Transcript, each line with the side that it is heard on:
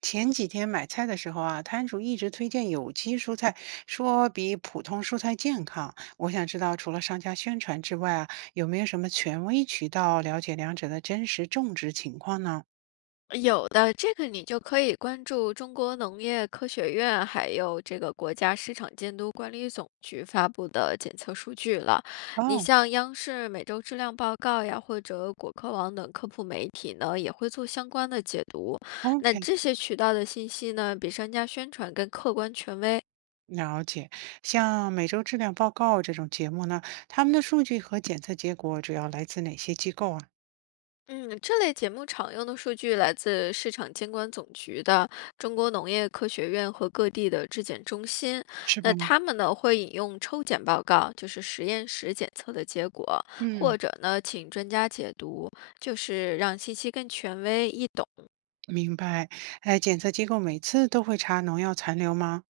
right: 前几天买菜的时候啊，摊主一直推荐有机蔬菜，说比普通蔬菜健康。我想知道，除了商家宣传之外啊，有没有什么权威渠道了解两者的真实种植情况呢？
left: 有的，这个你就可以关注中国农业科学院，还有这个国家市场监督管理总局发布的检测数据了。你
right: 哦
left: 像央视每周质量报告呀，或者果壳网等科普媒体呢，也会做相关的解读。那
right: ，OK，
left: 这些渠道的信息呢，比商家宣传更客观权威。
right: 了解。像每周质量报告这种节目呢，他们的数据和检测结果主要来自哪些机构啊？
left: 嗯，这类节目常用的数据来自市场监管总局的中国农业科学院和各地的质检中心。
right: 是吧？
left: 那他们呢会引用抽检报告，就是实验室检测的结果，
right: 嗯，
left: 或者呢请专家解读，就是让信息更权威易懂。
right: 明白。哎，检测机构每次都会查农药残留吗？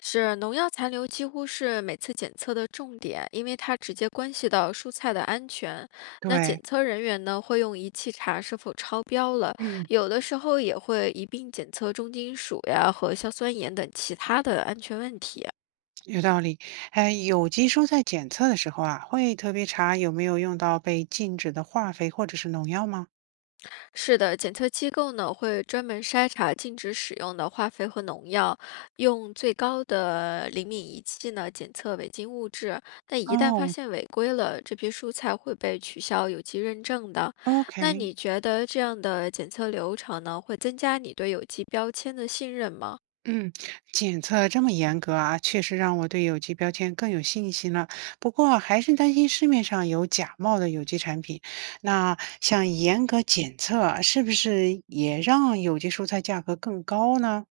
left: 是农药残留几乎是每次检测的重点，因为它直接关系到蔬菜的安全。那检
right: 对，
left: 测人员呢，会用仪器查是否超标了，
right: 嗯。
left: 有的时候也会一并检测重金属呀和硝酸盐等其他的安全问题。
right: 有道理，哎，有机蔬菜检测的时候啊，会特别查有没有用到被禁止的化肥或者是农药吗？
left: 是的，检测机构呢会专门筛查禁止使用的化肥和农药，用最高的灵敏仪器呢检测违禁物质。但一旦发
right: 哦
left: 现违规了，这批蔬菜会被取消有机认证的。那
right: ，OK，
left: 你觉得这样的检测流程呢，会增加你对有机标签的信任吗？
right: 嗯，检测这么严格啊，确实让我对有机标签更有信心了。不过还是担心市面上有假冒的有机产品。那像严格检测啊是不是也让有机蔬菜价格更高呢？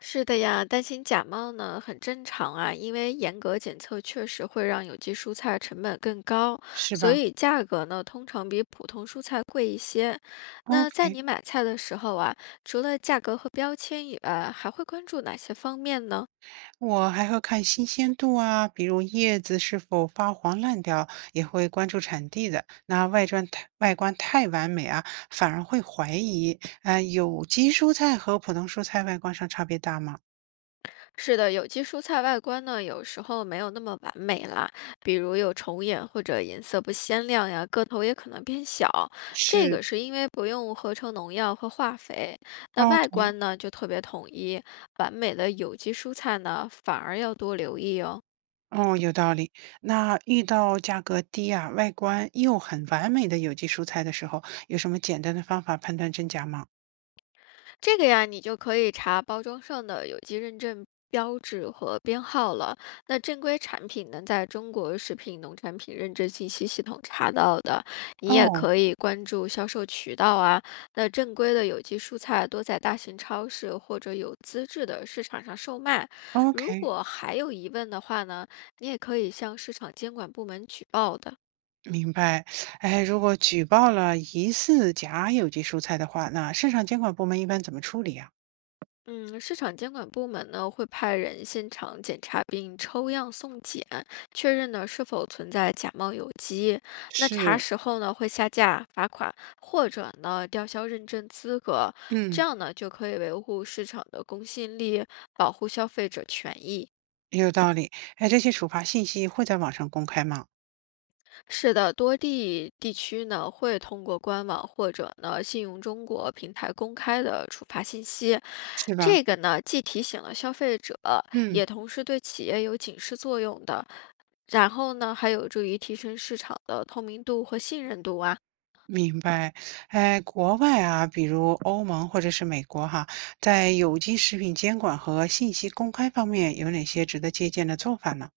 left: 是的呀，担心假冒呢很正常啊，因为严格检测确实会让有机蔬菜成本更高，
right: 是
left: 所
right: 吧
left: 以价格呢通常比普通蔬菜贵一些。那在
right: ？OK。
left: 你买菜的时候啊，除了价格和标签以外，还会关注哪些方面呢？
right: 我还会看新鲜度啊，比如叶子是否发黄烂掉，也会关注产地的。那外观太完美啊，反而会怀疑。啊。有机蔬菜和普通蔬菜外观上差别大吗？
left: 是的，有机蔬菜外观呢，有时候没有那么完美啦，比如有虫眼或者颜色不鲜亮呀，个头也可能变小。这
right: 是，
left: 个是因为不用合成农药和化肥。那外
right: ？OK，
left: 观呢，就特别统一，完美的有机蔬菜呢，反而要多留意哦。
right: 哦，有道理。那遇到价格低啊，外观又很完美的有机蔬菜的时候，有什么简单的方法判断真假吗？
left: 这个呀，你就可以查包装上的有机认证标志和编号了。那正规产品能在中国食品农产品认证信息系统查到的，你也
right: 哦
left: 可以关注销售渠道啊。那正规的有机蔬菜多在大型超市或者有资质的市场上售卖。如
right: ，OK。
left: 果还有疑问的话呢，你也可以向市场监管部门举报的。
right: 明白，哎，如果举报了疑似假有机蔬菜的话，那市场监管部门一般怎么处理啊？
left: 嗯，市场监管部门呢会派人现场检查并抽样送检，确认呢是否存在假冒有机。那查
right: 是，
left: 实后呢会下架、罚款或者呢吊销认证资格，这
right: 嗯，
left: 样呢就可以维护市场的公信力，保护消费者权益。
right: 有道理。哎，这些处罚信息会在网上公开吗？
left: 是的，多地地区呢会通过官网或者呢信用中国平台公开的处罚信息，
right: 是吧？
left: 这个呢既提醒了消费者，
right: 嗯，
left: 也同时对企业有警示作用的。然后呢，还有助于提升市场的透明度和信任度啊。
right: 明白。哎，国外啊，比如欧盟或者是美国哈，在有机食品监管和信息公开方面有哪些值得借鉴的做法呢？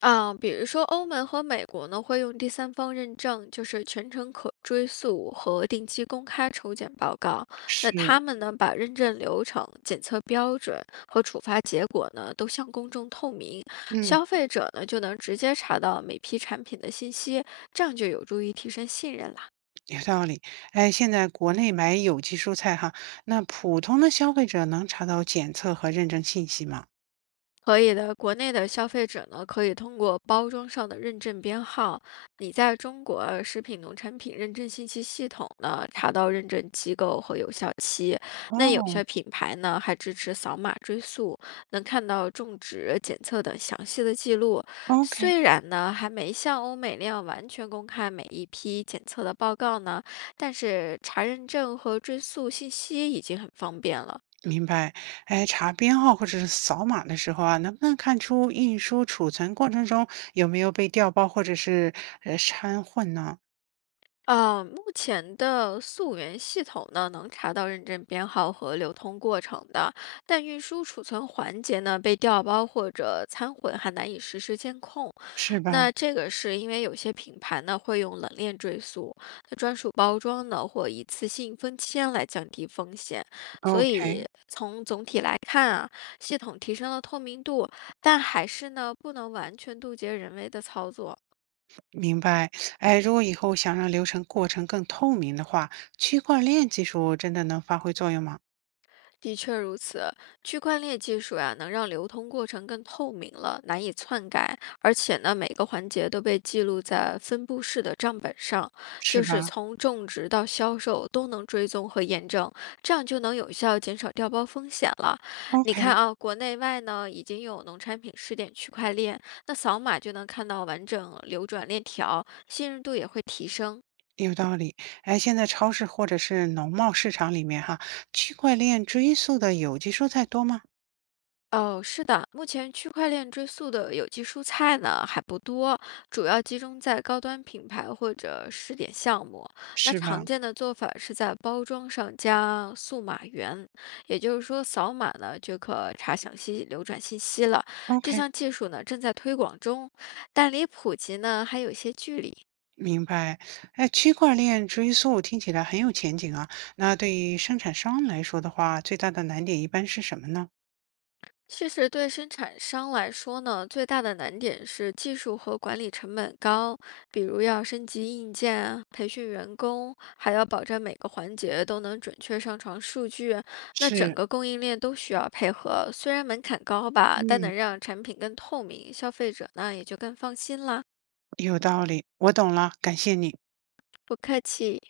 left: 啊，比如说欧盟和美国呢，会用第三方认证，就是全程可追溯和定期公开抽检报告。那
right: 是。
left: 他们呢，把认证流程、检测标准和处罚结果呢，都向公众透明，
right: 嗯。
left: 消费者呢就能直接查到每批产品的信息，这样就有助于提升信任了。
right: 有道理，哎，现在国内买有机蔬菜哈，那普通的消费者能查到检测和认证信息吗？
left: 可以的，国内的消费者呢，可以通过包装上的认证编号，你在中国啊食品农产品认证信息系统呢，查到认证机构和有效期。那有
right: 哦
left: 些品牌呢，还支持扫码追溯，能看到种植、检测等详细的记录。
right: ，OK，
left: 虽然呢，还没像欧美那样完全公开每一批检测的报告呢，但是查认证和追溯信息已经很方便了。
right: 明白。哎，查编号或者是扫码的时候啊，能不能看出运输储存过程中有没有被调包或者是掺混呢？
left: 目前的溯源系统呢，能查到认证编号和流通过程的，但运输储存环节呢，被调包或者掺混，还难以实时监控。
right: 是吧
left: 那这个是因为有些品牌呢会用冷链追溯、专属包装呢或一次性封签来降低风险。所以
right: ？OK，
left: 从总体来看啊，系统提升了透明度，但还是呢不能完全杜绝人为的操作。
right: 明白。哎，如果以后想让流程过程更透明的话，区块链技术真的能发挥作用吗？
left: 的确如此，区块链技术呀、能让流通过程更透明了，难以篡改，而且呢，每个环节都被记录在分布式的账本上，
right: 是
left: 就是
right: 吧
left: 从种植到销售都能追踪和验证，这样就能有效减少掉包风险了。你
right: ？OK。
left: 看啊，国内外呢已经有农产品试点区块链，那扫码就能看到完整流转链条，信任度也会提升。
right: 有道理，哎，现在超市或者是农贸市场里面哈，区块链追溯的有机蔬菜多吗？
left: 哦，是的，目前区块链追溯的有机蔬菜呢还不多，主要集中在高端品牌或者试点项目。那
right: 是吧
left: 常见的做法是在包装上加数码源，也就是说扫码呢就可查详细流转信息了。这
right: ？OK，
left: 项技术呢正在推广中，但离普及呢还有些距离。
right: 明白。哎，区块链追溯听起来很有前景啊。那对于生产商来说的话，最大的难点一般是什么呢？
left: 其实对生产商来说呢，最大的难点是技术和管理成本高，比如要升级硬件啊培训员工，还要保证每个环节都能准确上传数据。那整
right: 是，
left: 个供应链都需要配合，虽然门槛高吧，但
right: 嗯，
left: 能让产品更透明，消费者呢也就更放心啦。
right: 有道理，我懂了，感谢你。
left: 不客气。